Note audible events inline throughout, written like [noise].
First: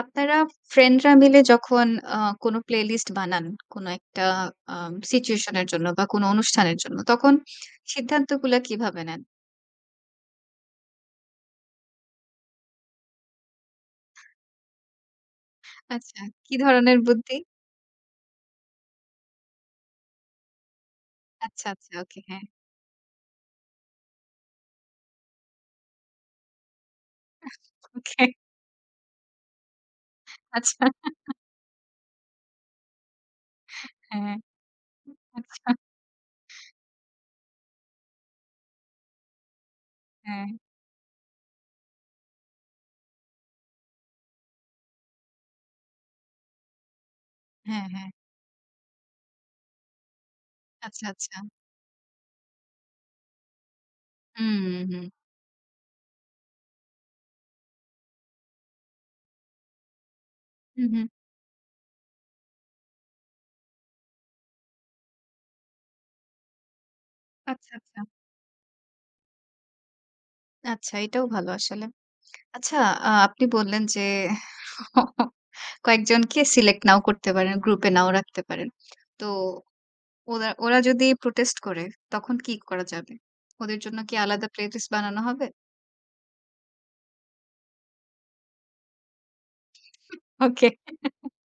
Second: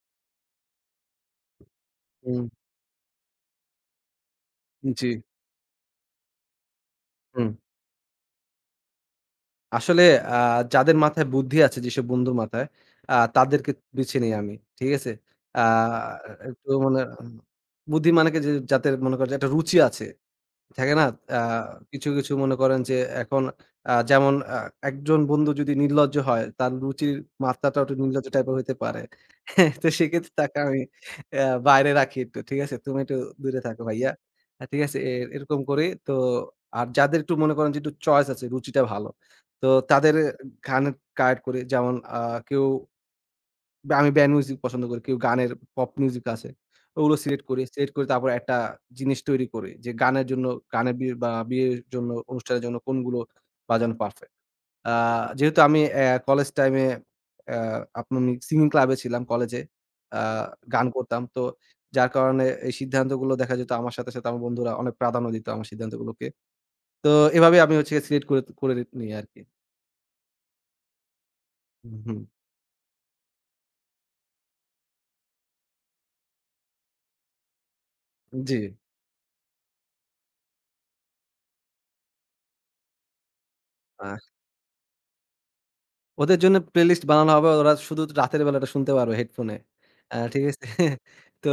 আপনারা ফ্রেন্ডরা মিলে যখন আ হুম, কোনো প্লেলিস্ট বানান, কোনো একটা জি, সিচুয়েশন এর জন্য বা কোনো অনুষ্ঠানের জন্য, তখন হুম। সিদ্ধান্তগুলা কিভাবে নেন? আসলে আ যাদের মাথায় বুদ্ধি আছে যেসব বন্ধুর মাথায়, তাদেরকে বেছে নেই আমি। ঠিক আছে? আ আচ্ছা, কি একটু মানে ধরনের বুদ্ধি? বুদ্ধিমানকে যে যাদের মনে করেন যে একটা রুচি আছে। থাকে না? আ আচ্ছা, আচ্ছা, কিছু, ওকে, কিছু হ্যাঁ, মনে করেন যে এখন যেমন একজন বন্ধু যদি নির্লজ্জ হয়, তার রুচির মাত্রাটাও একটু ওকে, নির্লজ্জ টাইপের হইতে পারে। [laughs] হ্যাঁ, তো সেক্ষেত্রে তাকে আমি আচ্ছা, আ বাইরে রাখি একটু। ঠিক আছে? "তুমি একটু দূরে থাকো ভাইয়া।" হ্যাঁ, ঠিক আছে? এরকম আচ্ছা, করি। তো আর যাদের একটু মনে করেন যে একটু চয়েস আছে, রুচিটা ভালো। তো তাদের হ্যাঁ, গানের গাইড করি। যেমন কেউ বা আমি ব্যান্ড মিউজিক পছন্দ করি। কেউ গানের পপ মিউজিক আছে। ওগুলো সিলেক্ট করি। হ্যাঁ, সিলেক্ট করে হ্যাঁ, তারপর একটা জিনিস তৈরি করি যে গানের জন্য গানের আচ্ছা, বিয়ে বা আচ্ছা, বিয়ের জন্য অনুষ্ঠানের জন্য কোনগুলো বাজানো পারফেক্ট। হুম, আ হুম, যেহেতু আমি কলেজ টাইমে অ্যা আপনার আমি সিঙ্গিং ক্লাবে ছিলাম কলেজে। আ হুম, গান হুম, করতাম। তো যার কারণে এই সিদ্ধান্তগুলো দেখা যেত আমার সাথে, সাথে আমার বন্ধুরা অনেক প্রাধান্য দিত আমার সিদ্ধান্তগুলোকে। তো এভাবে আচ্ছা, আমি হচ্ছে আচ্ছা, সিলেক্ট করে, করে নিই আরকি। আচ্ছা, এটাও ভালো আসলে। হুম, আচ্ছা, আপনি বললেন যে [laughs] কয়েকজনকে সিলেক্ট নাও করতে পারেন, গ্রুপে নাও রাখতে জি। পারেন। তো ওরা ওরা যদি প্রোটেস্ট করে, তখন কি করা যাবে? ওদের জন্য কি আলাদা প্লেলিস্ট বানানো হবে? ওদের জন্য প্লেলিস্ট বানানো হবে। ওরা শুধু রাতের বেলাটা শুনতে পারবে হেডফোনে। ঠিক আছে? ওকে। [laughs] তো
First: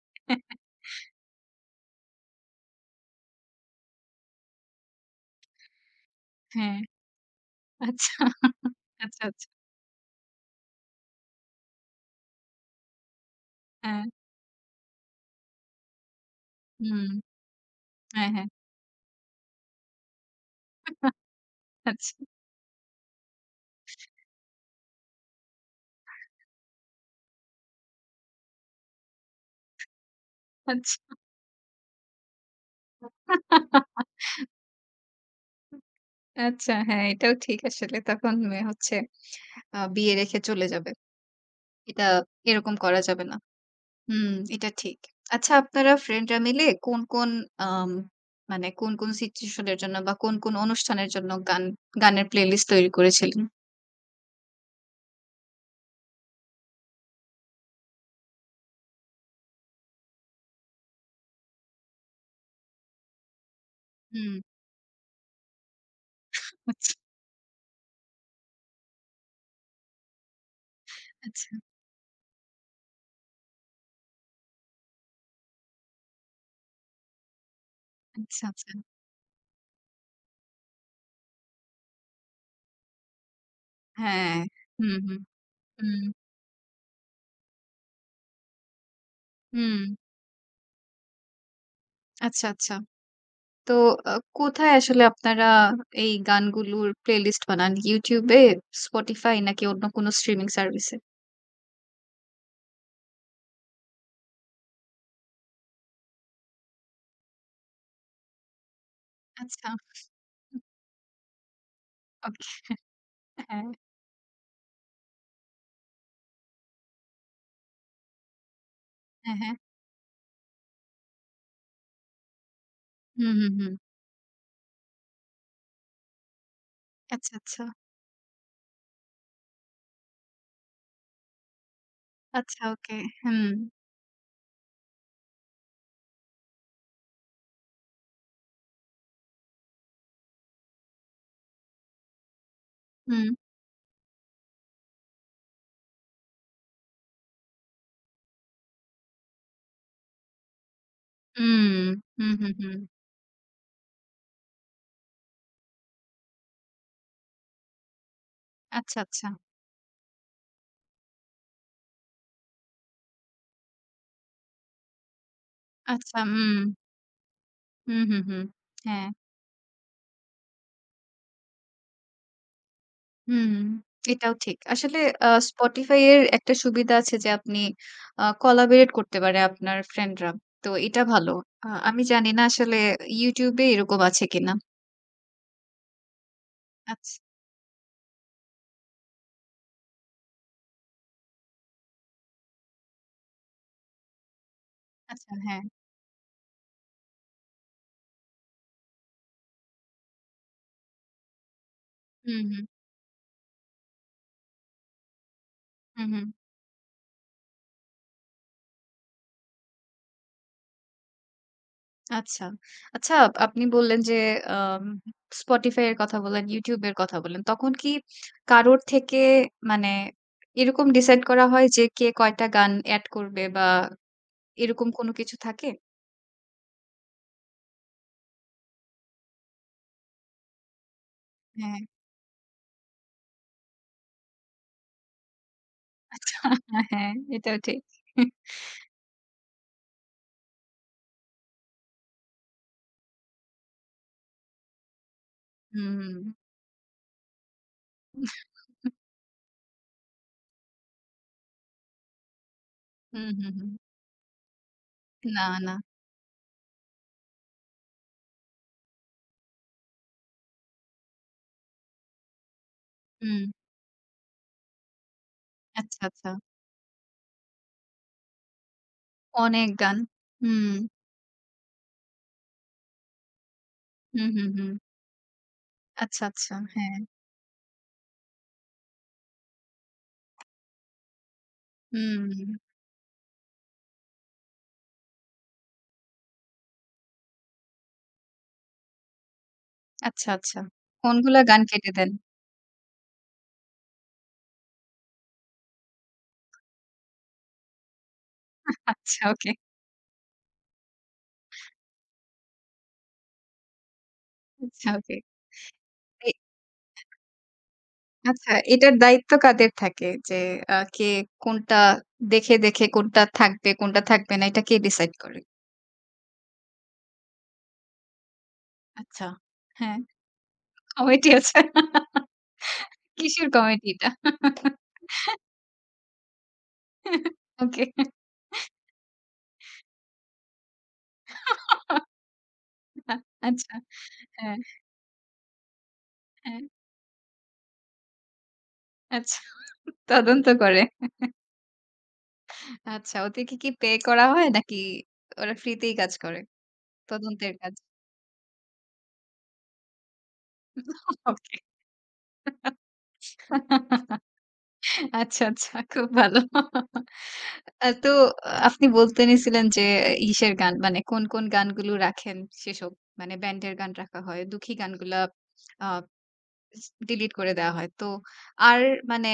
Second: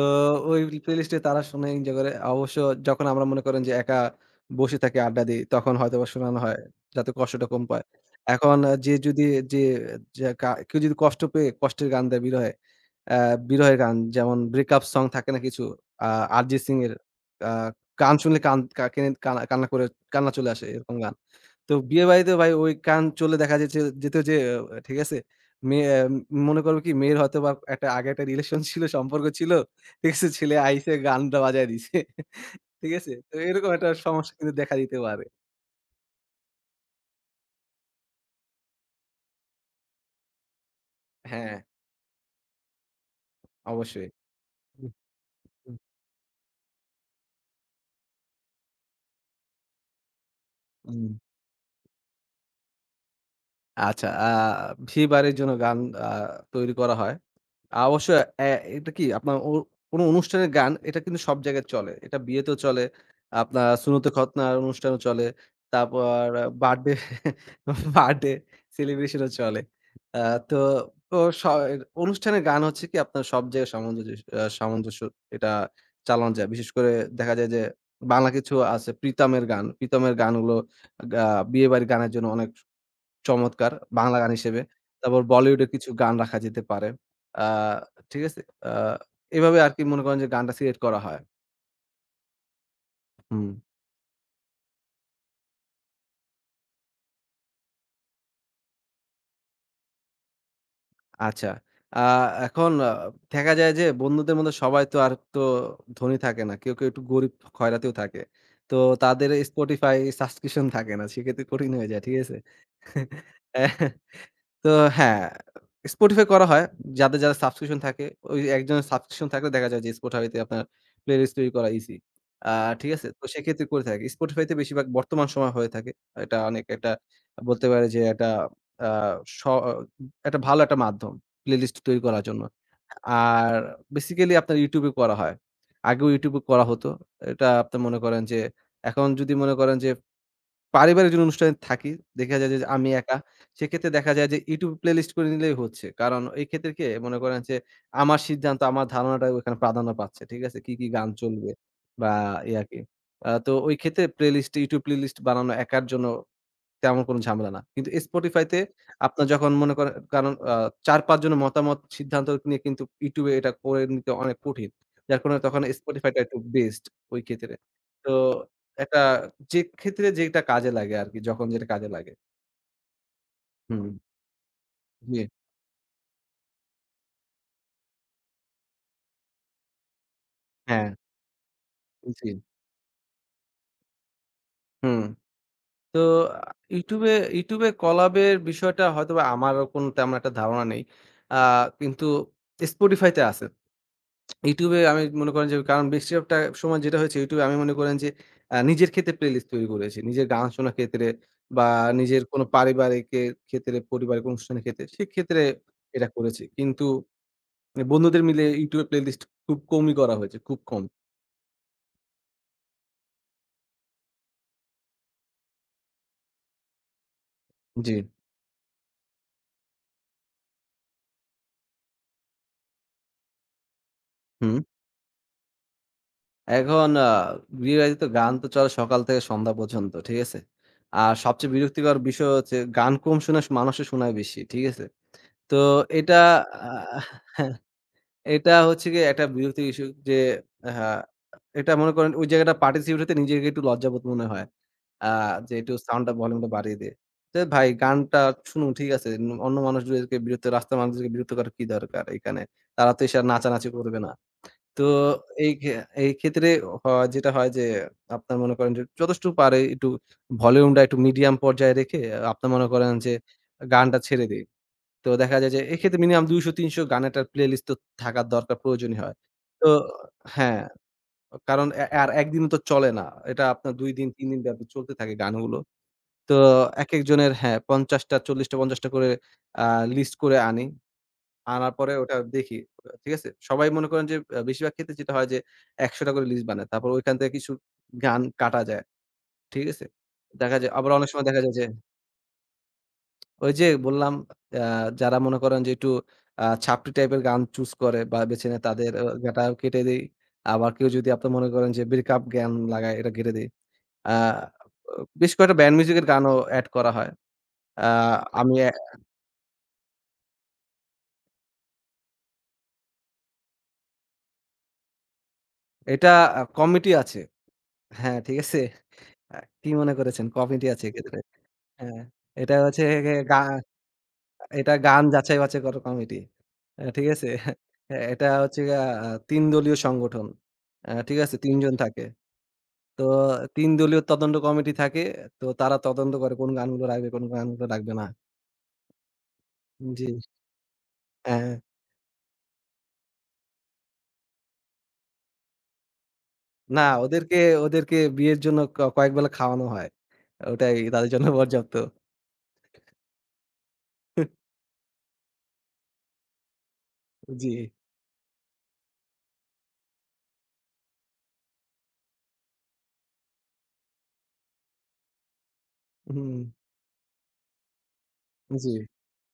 ওই প্লেলিস্টে তারা শুনে এনজয় করে। অবশ্য যখন আমরা মনে করেন যে একা বসে থাকি, আড্ডা দিই, তখন হয়তোবা শোনানো হয় হ্যাঁ, যাতে কষ্টটা কম পায়। আচ্ছা। এখন যে আচ্ছা, যদি আচ্ছা। যে যে কা কেউ যদি কষ্ট পেয়ে কষ্টের গান দেয় বিরহে, অ্যা বিরহের গান হ্যাঁ। যেমন ব্রেকআপ সং থাকে না কিছু আ 'আরজিৎ সিং' এর হুম, আ গান হ্যাঁ, শুনলে হ্যাঁ। কান কা কেনে কানা কান্না করে কান্না চলে আসে এরকম গান। তো বিয়ে আচ্ছা, বাড়িতে ভাই ওই কান চুলে দেখা যেত যে ঠিক আছে? মেয়ে মনে করব কি মেয়ের হয়তোবা একটা আগে একটা রিলেশন ছিল, সম্পর্ক ছিল। ঠিক আছে? ছেলে আইছে আচ্ছা। গানটা বাজায় দিছে। ঠিক আছে? তো এরকম একটা সমস্যা কিন্তু দেখা দিতে পারে। আচ্ছা, হ্যাঁ, এটাও ঠিক আসলে। তখন মে হচ্ছে আ বিয়ে রেখে চলে যাবে। হ্যাঁ, এটা এরকম করা যাবে না। অবশ্যই। হুম, এটা হুম, ঠিক। আচ্ছা, হুম। আপনারা ফ্রেন্ডরা মিলে কোন, কোন আম মানে কোন, কোন সিচুয়েশন এর জন্য বা কোন, কোন অনুষ্ঠানের হুম। জন্য গান গানের প্লেলিস্ট তৈরি করেছিলেন? আচ্ছা ভিবারের জন্য গান আ তৈরি করা হয়। অবশ্যই এটা কি আপনার কোনো অনুষ্ঠানের গান এটা কিন্তু সব জায়গায় চলে। এটা বিয়েতেও চলে, আপনার সুন্নতে হুম। খতনার অনুষ্ঠানেও চলে। তারপর বার্থডে, আচ্ছা, বার্থডে সেলিব্রেশন ও চলে। আ তো তো স আচ্ছা, অনুষ্ঠানের গান হচ্ছে কি আপনার সব জায়গায় সামঞ্জস্য এটা চালানো যায়। বিশেষ করে দেখা যায় যে বাংলা আচ্ছা, কিছু আচ্ছা। আছে প্রীতমের গান। প্রীতমের গানগুলো গা বিয়েবাড়ির গানের জন্য অনেক চমৎকার বাংলা গান হ্যাঁ। হিসেবে। হুম, হুম, তারপর বলিউডের কিছু হুম, গান রাখা যেতে পারে। আ ঠিক আছে? আ এভাবে আরকি হুম। মনে করেন যে গানটা সিলেক্ট করা হয়। আচ্ছা, আচ্ছা। হুম। তো আ কোথায় আসলে আপনারা এই গানগুলোর প্লেলিস্ট বানান? YouTube এ, Spotify নাকি অন্য কোনো স্ট্রিমিং সার্ভিসে? আচ্ছা। আ এখন দেখা যায় যে বন্ধুদের মধ্যে সবাই তো আর তো ধনী থাকে না। কেউ, কেউ একটু গরিব খয়রাতিও থাকে। তো তাদের আচ্ছা। Spotify সাবস্ক্রিপশন থাকে না। সেক্ষেত্রে কঠিন হয়ে যায়। ঠিক আছে? ওকে। হ্যাঁ, তো হ্যাঁ, Spotify করা হয়। যাদের, যাদের সাবস্ক্রিপশন থাকে, ওই একজনের সাবস্ক্রিপশন হ্যাঁ, থাকলে হ্যাঁ। দেখা যায় যে Spotify তে আপনার প্লেলিস্ট তৈরি করা ইজি। আ ঠিক আছে? তো হুম, হুম, সেক্ষেত্রে হুম। করে থাকি। Spotify তে বেশিরভাগ বর্তমান সময় হয়ে থাকে। এটা অনেক একটা আচ্ছা, আচ্ছা। বলতে পারে যে একটা আ স একটা ভালো একটা মাধ্যম প্লেলিস্ট তৈরি করার জন্য। আচ্ছা, ওকে। হুম, আর বেসিক্যালি আপনার YouTube এ করা হয়। আগেও YouTube এ করা হতো। এটা আপনি মনে করেন যে এখন যদি মনে করেন যে পারিবারিক যদি অনুষ্ঠানে থাকি, দেখা যায় যে আমি একা। হুম, সেক্ষেত্রে দেখা যায় যে YouTube playlist করে নিলেই হচ্ছে। কারণ এই ক্ষেত্রে কি মনে করেন যে আমার সিদ্ধান্ত, আমার ধারণাটা ওখানে প্রাধান্য পাচ্ছে। ঠিক আছে? কি, কি গান চলবে হুম, বা হুম, হুম, এই হুম। আরকি। তো ওই ক্ষেত্রে প্লেলিস্ট YouTube playlist বানানো একার জন্য তেমন কোনো ঝামেলা না। কিন্তু Spotify তে আচ্ছা, আপনার আচ্ছা। যখন মনে করেন কারণ ৪-৫ জনের মতামত সিদ্ধান্ত নিয়ে কিন্তু YouTube এ এটা করে নিতে অনেক কঠিন। যার কারণে তখন Spotify টা আচ্ছা, একটু হুম, বেস্ট ওই ক্ষেত্রে। হুম, তো হুম, হুম। এটা হ্যাঁ। যে ক্ষেত্রে যেটা কাজে লাগে আরকি, যখন যেটা কাজে লাগে। হুম, হুম, এটাও ঠিক। আসলে জি। Spotify এর একটা সুবিধা আছে যে আপনি collaborate করতে পারে আপনার ফ্রেন্ডরা। তো হ্যাঁ, এটা ভালো। আমি জি। জানি না আসলে YouTube এ এরকম আছে কিনা? হুম। তো আ YouTube এ আচ্ছা, YouTube এ collab এর বিষয়টা হয়তোবা আমারও কোনো তেমন একটা ধারণা নেই। আ কিন্তু Spotify তে আছে। YouTube এ আমি মনে আচ্ছা করেন যে হ্যাঁ। কারণ বেশিরভাগটা সময় যেটা হয়েছে YouTube এ আমি মনে করেন যে নিজের ক্ষেত্রে প্লেলিস্ট তৈরি করেছি। নিজের গান শোনার ক্ষেত্রে বা নিজের হুম, কোনো হুম, পারিবারিকের ক্ষেত্রে, পরিবারিক অনুষ্ঠানের ক্ষেত্রে, সেক্ষেত্রে এটা হুম, হুম। করেছি। কিন্তু বন্ধুদের মিলে YouTube এ প্লেলিস্ট খুব কমই করা হয়েছে, খুব কম। আচ্ছা। আচ্ছা আপনি বললেন যে আম Spotify এর কথা বললেন, YouTube এর কথা বললেন। তখন কি জি, কারোর থেকে মানে এরকম ডিসাইড করা হয় যে কে কয়টা গান এড করবে বা হুম। এরকম কোনো কিছু থাকে? এখন বিয়ে-বাড়িতে তো গান তো চলে সকাল থেকে সন্ধ্যা পর্যন্ত, ঠিক আছে? আর সবচেয়ে হ্যাঁ। বিরক্তিকর বিষয় হচ্ছে গান কম শোনা মানুষে শোনায় বেশি, ঠিক আছে? তো এটা হ্যাঁ, আ এটাও ঠিক। এটা হচ্ছে গিয়ে একটা বিরক্তির ইস্যু যে হ্যাঁ, এটা মনে করেন ওই জায়গাটা পার্টিসিপেট হতে নিজেকে একটু লজ্জাবোধ মনে হয়। আ যে একটু সাউন্ডটা হুম। ভলিউমটা বাড়িয়ে দে। তো ভাই গানটা শুনুন ঠিক আছে। অন্য মানুষগুলোকে বিরক্ত রাস্তার মানুষদেরকে বিরক্ত করার কি দরকার এখানে? তারা তো এসে আর হুম, হুম, নাচানাচি হুম। করবে না। তো না, এই খে না। এই ক্ষেত্রে হ যেটা হয় যে আপনার মনে করেন যে যথেষ্ট পারে একটু ভলিউমটা একটু মিডিয়াম পর্যায়ে রেখে আপনার মনে করেন যে হুম। গানটা ছেড়ে দেই। তো দেখা যায় যে এক্ষেত্রে আচ্ছা, মিনিমাম আচ্ছা। ২০০-৩০০ গানের একটা প্লেলিস্ট তো থাকার দরকার প্রয়োজনই হয়। তো অনেক গান। হ্যাঁ, হুম। কারণ এ আর একদিনে তো চলে না। এটা আপনার ২ দিন ৩ হুম, দিন হুম, ব্যাপী হুম। চলতে থাকে গানগুলো। আচ্ছা, তো আচ্ছা। হ্যাঁ। একেকজনের হ্যাঁ, ৫০ টা ৪০ টা ৫০ টা করে আ লিস্ট করে আনি। আনার পরে ওটা হুম। দেখি। ঠিক আছে? সবাই মনে করেন যে বেশিরভাগ ক্ষেত্রে যেটা হয় যে ১০০ টা করে লিস্ট বানায়। তারপর ঐখান থেকে কিছু গান কাটা যায়। ঠিক আছে? আচ্ছা, দেখা আচ্ছা। যায় আবার অনেক সময় কোনগুলা দেখা যায় গান যে কেটে দেন? ওই যে বললাম আ যারা মনে করেন যে একটু ছাপটি টাইপের গান চুজ করে বা বেছে নেয় তাদের আচ্ছা, ওকে। গাটাও কেটে দেই। আবার কেউ যদি আপনি মনে করেন যে ব্রেক আপ গান লাগায় এটা কেটে দেই। আ আচ্ছা, ওকে। বেশ কয়েকটা ব্যান্ড মিউজিক এর এ গানও এড করা হয়। আ আচ্ছা, আমি এটার দায়িত্ব কাদের থাকে? যে কে কোনটা দেখে, দেখে কোনটা থাকবে, কোনটা থাকবে না, এটা কে ডিসাইড করে? এটা কমিটি আছে। হ্যাঁ, ঠিক আছে? আচ্ছা। আ কি মনে হ্যাঁ, করেছেন? কমিটি আছে এক্ষেত্রে। কমিটি আছে। হ্যাঁ, এটা হচ্ছে গা কিসের কমিটি এটা? এটা গান যাচাই-বাছাই করা কমিটি। ঠিক আছে? [laughs] ওকে। হ্যাঁ, এটা হচ্ছে গিয়া ৩ দলীয় সংগঠন। ঠিক আছে? ৩ জন থাকে। তো আ ৩ আচ্ছা। দলীয় তদন্ত হ্যাঁ, কমিটি থাকে। তো তারা তদন্ত করে কোন হ্যাঁ। গানগুলো রাখবে, কোন গানগুলো রাখবে না। আচ্ছা জি। তদন্ত করে। হ্যাঁ। হ্যাঁ। আচ্ছা ওদেরকে কি পে করা হয় নাকি ওরা ফ্রিতেই কাজ করে? না ওদেরকে, তদন্তের কাজ। ওদেরকে বিয়ের জন্য কয়েক বেলা খাওয়ানো হয়। ওটাই তাদের জন্য [laughs] ওকে। পর্যাপ্ত। আচ্ছা, আচ্ছা খুব ভালো। জি। তো আপনি বলতে নিছিলেন যে গান মানে কোন, কোন গানগুলো রাখেন সেসব মানে ব্যান্ডের গান রাখা হয়। দুঃখী গানগুলা আ হুম, ডিলিট করে দেয়া হয়। তো জি। আর মানে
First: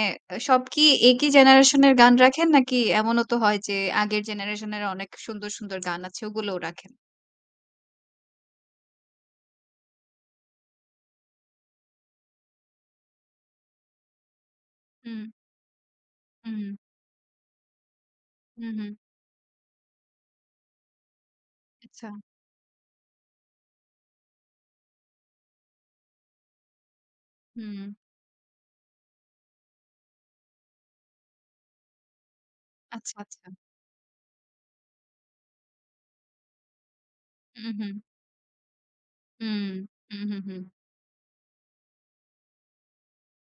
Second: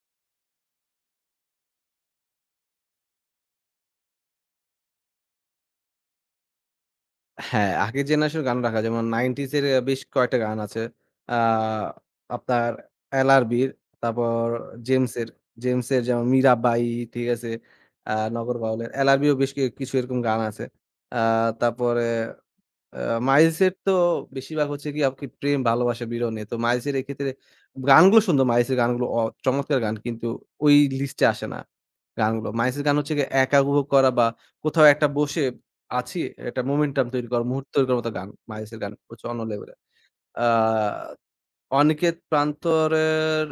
সব কি একই জেনারেশন এর গান রাখেন নাকি এমনও তো হয় যে আগের জেনারেশন এর অনেক সুন্দর, সুন্দর গান আছে ওগুলোও রাখেন? হ্যাঁ, আগের জেনারেশন গান রাখা যেমন 90s এর বেশ কয়েকটা গান আছে। আ আপনার এলআরবির, তারপর হুম, জেমসের, জেমসের যেমন হুম, 'মীরাবাই' ঠিক আছে? 'নগর হুম, বাউলের' হুম। এলআরবির ও বেশ কি কিছু এরকম গান আছে। আ তারপরে আচ্ছা। আ মাইলসের তো বেশিরভাগ হচ্ছে গিয়ে আপনি প্রেম, ভালোবাসা, বিরহ নিয়ে। তো মাইলসের এক্ষেত্রে হুম। গানগুলো সুন্দর, মাইলসের গানগুলো চমৎকার গান কিন্তু ওই লিস্টে আসে না গানগুলো। মাইলসের গান হচ্ছে আচ্ছা, গিয়ে আচ্ছা। একা উপভোগ করা বা কোথাও একটা বসে আছি একটা মোমেন্টাম তৈরি করা, মুহূর্ত হুম, তৈরি হুম। করার মতো গান। মাইলসের গান হচ্ছে অন্য হুম, লেভেলের। হুম, হুম, আ হুম। অনিকেত প্রান্তরের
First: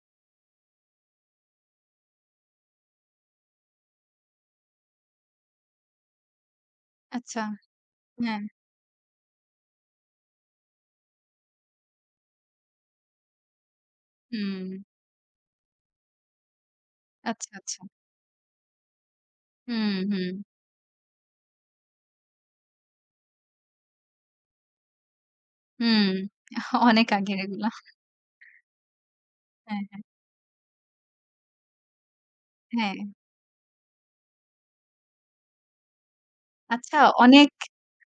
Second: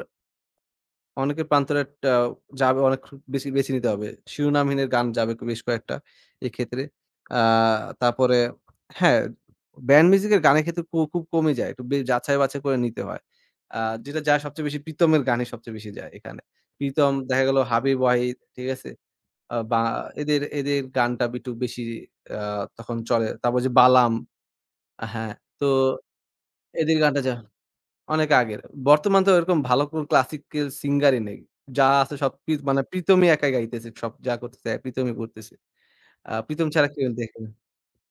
অনেকের প্রান্তরেরটা যাবে অনেক বেশি বেছে নিতে হবে। শিরোনামহীনের গান যাবে বেশ কয়েকটা এক্ষেত্রে। আ আচ্ছা। তারপরে হ্যাঁ। হ্যাঁ, ব্যান্ড মিউজিকের গানের ক্ষেত্রে খুব কমই যায়। একটু যাচাই-বাছাই করে নিতে হয়। আ যেটা যায় সবচেয়ে হুম। বেশি প্রীতমের গানই সবচেয়ে বেশি যায় এখানে। প্রীতম দেখা আচ্ছা, গেল আচ্ছা। হাবিব ওয়াহিদ, ঠিক আছে? বা হুম, হুম, এদের এদের গানটা একটু বেশি আ তখন চলে। তারপর যে বালাম হ্যাঁ, তো হুম। [laughs] এদের অনেক গানটা যা আগের এগুলা। অনেক আগের। বর্তমান তো এরকম হ্যাঁ, ভালো কোন হ্যাঁ। ক্লাসিক্যাল সিঙ্গারই নেই। যা আছে সব মানে হ্যাঁ। প্রিতমই একাই গাইতেছে। সব যা করতেছে প্রিতমই করতেছে। প্রিতম ছাড়া আচ্ছা কেউ দেখে অনেক, না।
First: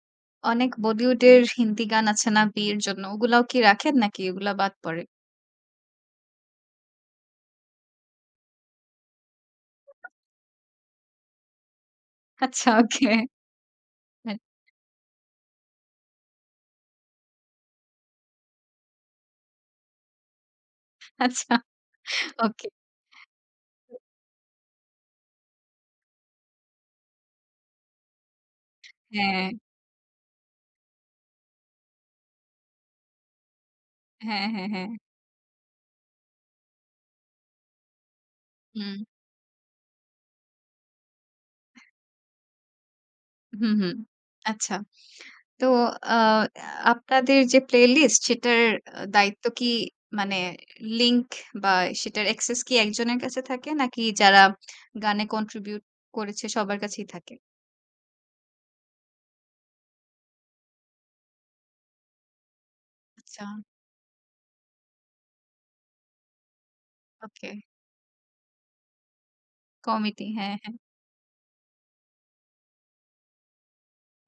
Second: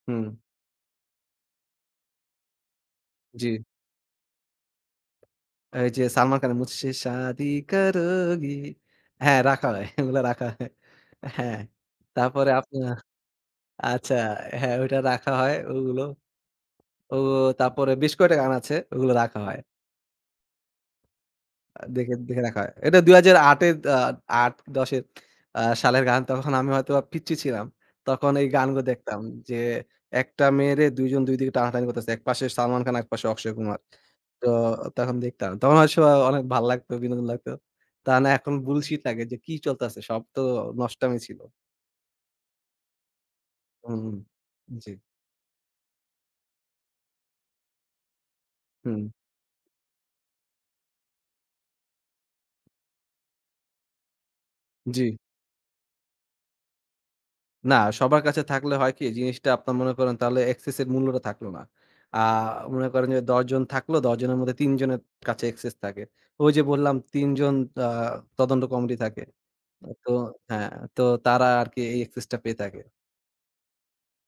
হুম, অনেক বলিউডের হিন্দি গান আছে না বিয়ের জন্য ওগুলাও জি। কি রাখেন নাকি ওগুলা বাদ পড়ে? এই যে সালমান খানের "মুঝসে শাদি করোগি" হ্যাঁ, রাখা হয়। ওগুলা রাখা হয়। হ্যাঁ, তারপরে আচ্ছা আপনার ওকে। আচ্ছা, হ্যাঁ, হ্যাঁ, ওইটা রাখা হয় ওগুলো। ও তারপরে বেশ কয়েকটা গান আছে ওগুলো রাখা হয়। আচ্ছা দেখে, দেখে রাখা ওকে। হয়। এটা ২০০৮ এর ৮-১০ এর সালের গান। তখন আমি হয়তোবা পিচ্চি ছিলাম। তখন এই গানগুলো দেখতাম হ্যাঁ, যে, একটা মেয়েরে ২ জন ২ দিকে টানাটানি করতেছে। একপাশে সালমান খান, একপাশে অক্ষয় কুমার। তো হ্যাঁ, হ্যাঁ, হ্যাঁ। তখন দেখতাম। তখন অবশ্য অনেক ভাল লাগতো, বিনোদন লাগতো। তা না এখন হুম, বুলশিট লাগে যে, কি চলতেছে? সব তো নষ্টামি ছিল। হুম, হুম। হুম, আচ্ছা। জি। তো আ আপনাদের যে প্লেলিস্ট সেটার হুম, দায়িত্ব কি মানে লিংক বা সেটার অ্যাক্সেস কি একজনের কাছে থাকে নাকি যারা জি। গানে কন্ট্রিবিউট করেছে সবার কাছেই থাকে? না, সবার কাছে থাকলে হয় কি জিনিসটা আপনার মনে করেন তাহলে access এর মূল্যটা থাকলো না। আ মনে করেন যে ১০ আচ্ছা, জন থাকলো ১০ জনের মধ্যে ৩ জনের কাছে access থাকে। ওই যে বললাম ৩ ওকে। জন আ তদন্ত কমিটি থাকে। তো কমিটি হ্যাঁ, হ্যাঁ, হ্যাঁ। তো তারা আরকি এই access টা পেয়ে থাকে।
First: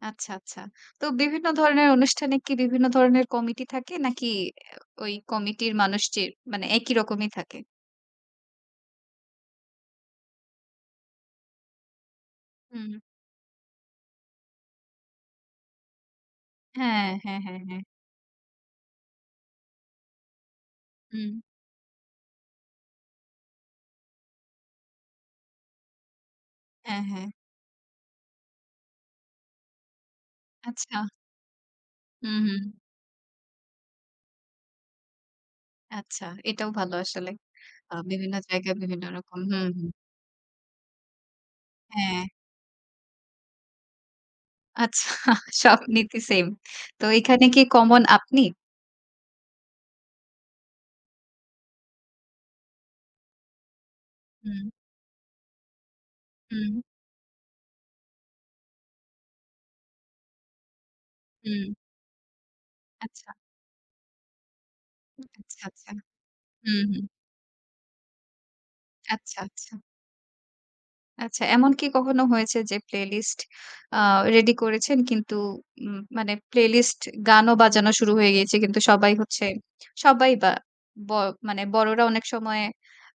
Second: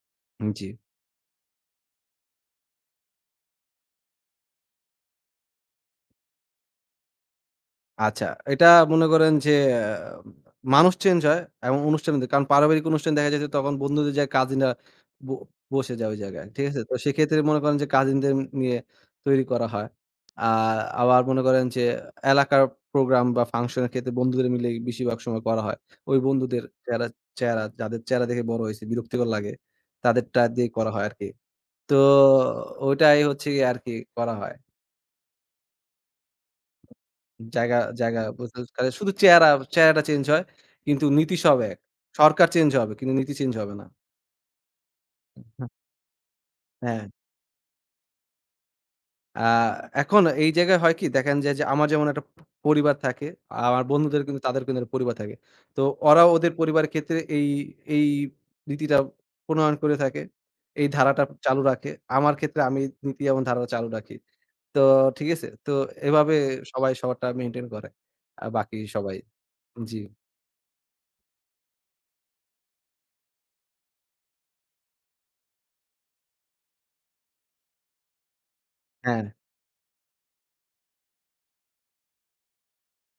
আচ্ছা, আচ্ছা। জি। তো বিভিন্ন ধরনের অনুষ্ঠানে কি বিভিন্ন ধরনের কমিটি থাকে নাকি আহ, ওই কমিটির মানুষটির মানে একই রকমই থাকে? আচ্ছা, এটা মনে করেন যে আ মানুষ চেঞ্জ হয় এবং অনুষ্ঠান কারণ পারিবারিক হুম। অনুষ্ঠান দেখা যায় যে তখন বন্ধুদের যায় কাজিনরা ব বসে যায় ওই জায়গায়। ঠিক আছে? তো হ্যাঁ, সেক্ষেত্রে হ্যাঁ, মনে হ্যাঁ, করেন হ্যাঁ। যে কাজিনদের নিয়ে তৈরি করা হয়। আ আবার হুম। মনে করেন যে এলাকার প্রোগ্রাম বা ফাংশন এর ক্ষেত্রে বন্ধুদের মিলে বেশিরভাগ সময় করা হয়। ওই বন্ধুদের হ্যাঁ, চেহারা হ্যাঁ। চেহারা যাদের চেহারা দেখে বড় হইছি, বিরক্তিকর লাগে। তাদেরটা দিয়ে করা আচ্ছা। হয় আরকি। তো হুম, হুম। ওটাই হচ্ছে গিয়ে আরকি করা হয়। আচ্ছা, এটাও ভালো আসলে। জায়গা, জায়গা বিভিন্ন জায়গায় কাজে বিভিন্ন শুধু রকম চেহারা, হুম, হুম। চেহারাটা চেঞ্জ হয়। কিন্তু নীতি সব এক। হ্যাঁ, সরকার চেঞ্জ হবে কিন্তু নীতি চেঞ্জ হবে না। আচ্ছা হুম। সব নীতি সেম। হ্যাঁ। তো এখানে কি কমন আপনি? আ এখন এই জায়গায় হয় কি দেখেন যে, যে আমার যেমন একটা পরিবার থাকে, আমার বন্ধুদের কিন্তু তাদের হুম, কিন্তু একটা পরিবার থাকে। তো ওরাও ওদের হুম, পরিবারের ক্ষেত্রে এই নীতিটা প্রণয়ন করে থাকে। এই ধারাটা চালু হুম। রাখে। আমার ক্ষেত্রে আমি নীতি আচ্ছা, এবং ধারাটা চালু রাখি। তো ঠিক আছে? আচ্ছা, তো আচ্ছা। এভাবে হুম, সবাই হুম। সবারটা মেইনটেইন করে। বাকি সবাই। আচ্ছা, আচ্ছা। জি। আচ্ছা, এমন কি কখনো হয়েছে যে প্লেলিস্ট আ রেডি করেছেন কিন্তু মানে প্লেলিস্ট গানও বাজানো শুরু হয়ে গিয়েছে কিন্তু সবাই হ্যাঁ, হচ্ছে সবাই বা ব মানে বড়রা অনেক সময়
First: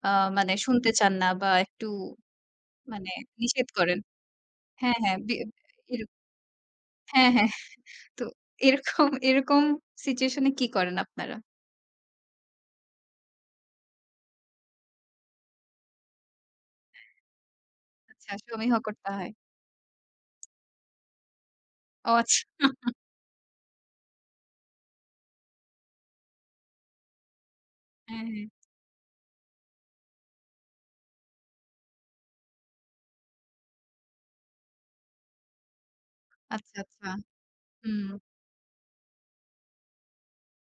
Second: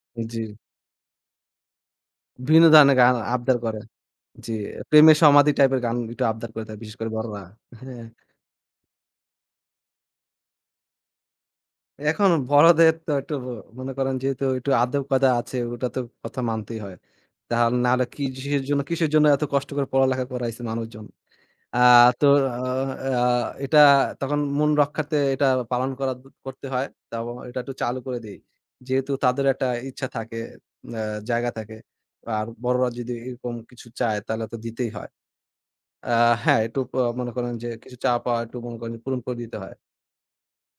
আ জি। মানে শুনতে চান না বা একটু বিভিন্ন ধরনের মানে গান আবদার নিষেধ করে। করেন। জি, হ্যাঁ, প্রেমের হ্যাঁ। বি সমাধি টাইপের গান এর একটু আবদার করে থাকে বিশেষ করে হ্যাঁ, বড়রা। হ্যাঁ। হ্যাঁ, তো এরকম, এরকম সিচুয়েশন এ কি করেন আপনারা? এখন বড়দের তো একটু মনে করেন যেহেতু একটু আদব কায়দা আছে ওটা তো কথা মানতেই হয়। তাহলে নাহলে আচ্ছা, কিসের সমীহ জন্য করতে কিসের জন্য হয়। এত কষ্ট করে পড়ালেখা করাইছে মানুষজন। আ ও তো আচ্ছা। আ আ এটা তখন মন রক্ষার্থে এটা পালন করা করতে হয়। তো এটা একটু চালু করে হ্যাঁ, দেই। হ্যাঁ। যেহেতু তাদের একটা ইচ্ছা থাকে, আ জায়গা থাকে। আর বড়রা যদি এরকম কিছু চায় তাহলে তো দিতেই হয়। আ হ্যাঁ, আচ্ছা, একটু আচ্ছা। মনে করেন যে কিছু হুম, পাওয়া একটু মনে করেন যে পূরণ করে দিতে হয়।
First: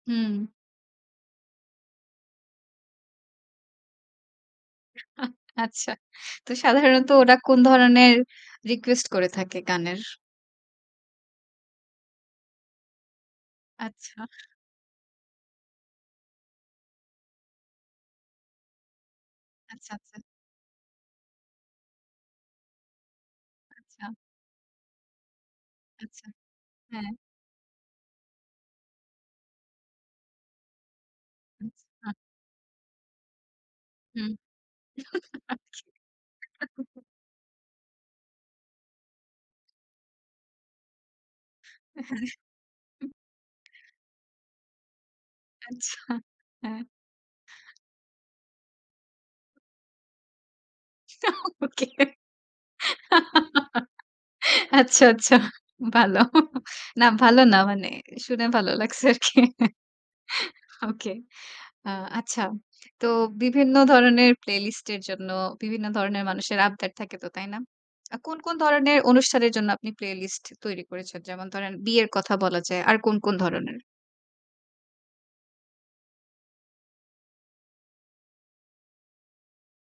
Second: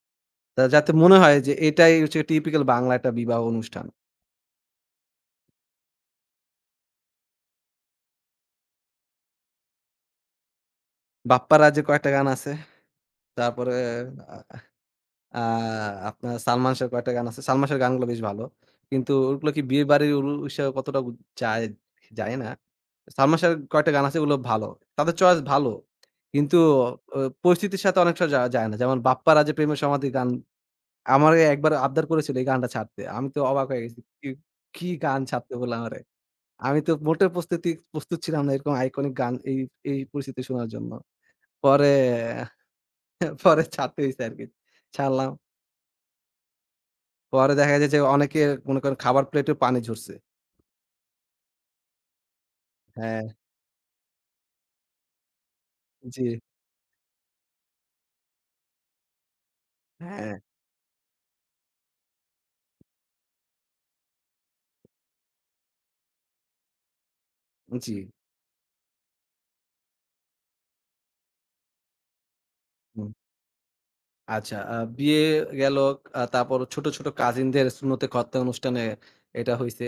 হুম। তা যাতে মনে হয় যে এটাই হচ্ছে টিপিক্যাল বাংলা একটা বিবাহ অনুষ্ঠান। আচ্ছা। তো সাধারণত ওরা কোন ধরনের রিকোয়েস্ট করে থাকে গানের? বাপ্পা রাজের কয়েকটা গান আছে। তারপরে আচ্ছা, আ আ আপনার সালমান শাহর কয়েকটা গান আছে। সালমান শাহর গানগুলো বেশ ভালো। কিন্তু ওগুলো কি আচ্ছা, বিয়েবাড়ির আচ্ছা, অনুষ্ঠানে কতটা যায়, যায় না। সালমান শাহর কয়েকটা গান আচ্ছা, আছে ওগুলো ভালো। তাদের চয়েস ভালো। আচ্ছা। কিন্তু হ্যাঁ, পরিস্থিতির সাথে অনেকটা যা যায় না। যেমন বাপ্পা রাজের 'প্রেমের সমাধি' গান আমারে একবার আবদার আচ্ছা। করেছিল এই গানটা ছাড়তে। আমি তো অবাক হয়ে গেছি। কি, হুম। কি গান ছাড়তে বলল আচ্ছা, আমারে। আমি তো মোটেও প্রস্তুতি প্রস্তুত ছিলাম না এরকম আইকনিক গান এই, এই পরিস্থিতি শোনার জন্য। পরে [laughs] পরে ছাড়তে হইছে আরকি। ছাড়লাম। আচ্ছা, হ্যাঁ। পরে দেখা যায় যে অনেকে মনে করেন খাবার প্লেটে পানি ঝরছে। [laughs] ওকে। হ্যাঁ, আচ্ছা, আচ্ছা। ভালো। জি, না ভালো না মানে শুনে ভালো লাগছে আরকি। হ্যাঁ, ওকে। আ আচ্ছা। তো বিভিন্ন ধরনের প্লেলিস্ট এর জন্য বিভিন্ন ধরনের মানুষের আবদার থাকে তো, তাই না? জি। কোন, কোন ধরনের অনুষ্ঠানের জন্য আপনি প্লেলিস্ট তৈরি করেছেন? যেমন ধরেন বিয়ের কথা বলা যায়। আর হুম। কোন, কোন ধরনের? আচ্ছা, বিয়ে গেল, তারপর ছোট, ছোট কাজিনদের সুন্নতে খতনা অনুষ্ঠানে এটা হইছে।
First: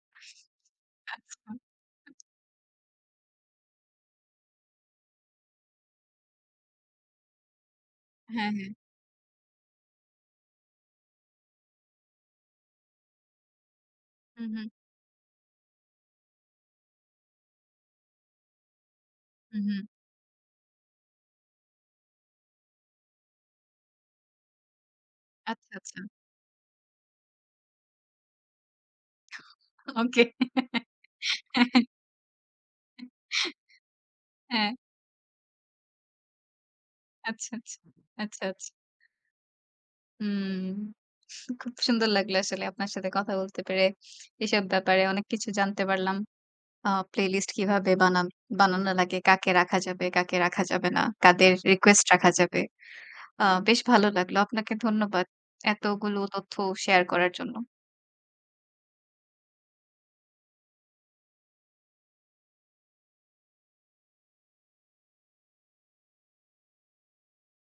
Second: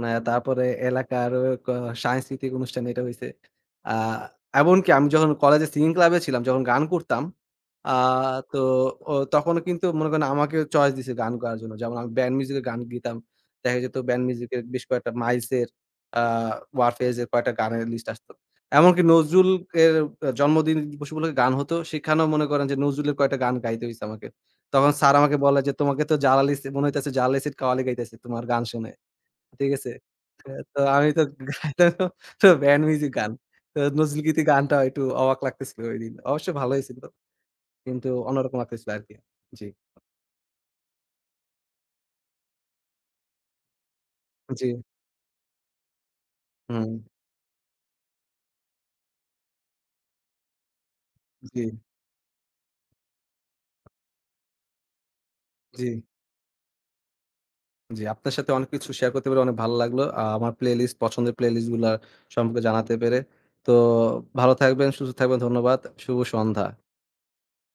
না তারপরে এলাকার আচ্ছা। ক সাংস্কৃতিক অনুষ্ঠানে এটা হইছে। আ এমনকি আমি যখন কলেজে সিঙ্গিং ক্লাবে ছিলাম, যখন গান করতাম, আ হ্যাঁ, তো হ্যাঁ। ও তখনও কিন্তু মনে করেন আমাকে চয়েস দিছে গান করার জন্য। যেমন আমি ব্যান্ড মিউজিকের গান গেতাম। দেখা যেত ব্যান্ড হু, মিউজিকের হু, বেশ কয়েকটা 'মাইলস' এর আ 'ওয়ারফেজ' এর কয়েকটা গানের লিস্ট আসতো। এমনকি নজরুল হু, হু। এর জন্মদিন দিবস উপলক্ষে গান হতো। সেখানেও মনে করেন যে নজরুলের কয়েকটা গান গাইতে হইছে আমাকে। তখন স্যার আমাকে বলে আচ্ছা, যে, আচ্ছা। "তোমাকে তো জালালি সি মনে হইতেছে জালালি সিড কাওয়ালি গাইতেছে তোমার গান শুনে।" ঠিক আছে? ওকে। এ তো আমি তো হ্যাঁ, হ্যাঁ। গাইতাম তো ব্যান্ড মিউজিক গান। তো নজরুল গীতি হ্যাঁ। গানটা একটু অবাক লাগতেছিল ঐদিন। অবশ্য ভালোই ছিল। আচ্ছা, আচ্ছা। কিন্তু আচ্ছা, অন্যরকম আচ্ছা। লাগতেছিল আরকি। জি, হুম। খুব সুন্দর লাগলো আসলে আপনার সাথে কথা বলতে পেরে। এসব জি। ব্যাপারে অনেক কিছু জানতে পারলাম। হুম। প্লেলিস্ট কিভাবে বানান বানানো লাগে, কাকে রাখা যাবে, কাকে রাখা যাবে না, কাদের জি, রিকোয়েস্ট রাখা যাবে। বেশ ভালো লাগলো। আপনাকে ধন্যবাদ। জি। এতগুলো তথ্য শেয়ার করার জন্য। জি, আপনার সাথে অনেক কিছু শেয়ার করতে পেরে অনেক ভালো লাগলো। আমার প্লেলিস্ট পছন্দের প্লেলিস্ট গুলা সম্পর্কে জানাতে পেরে। তো ভালো থাকবেন, সুস্থ থাকবেন। ধন্যবাদ। শুভ সন্ধ্যা।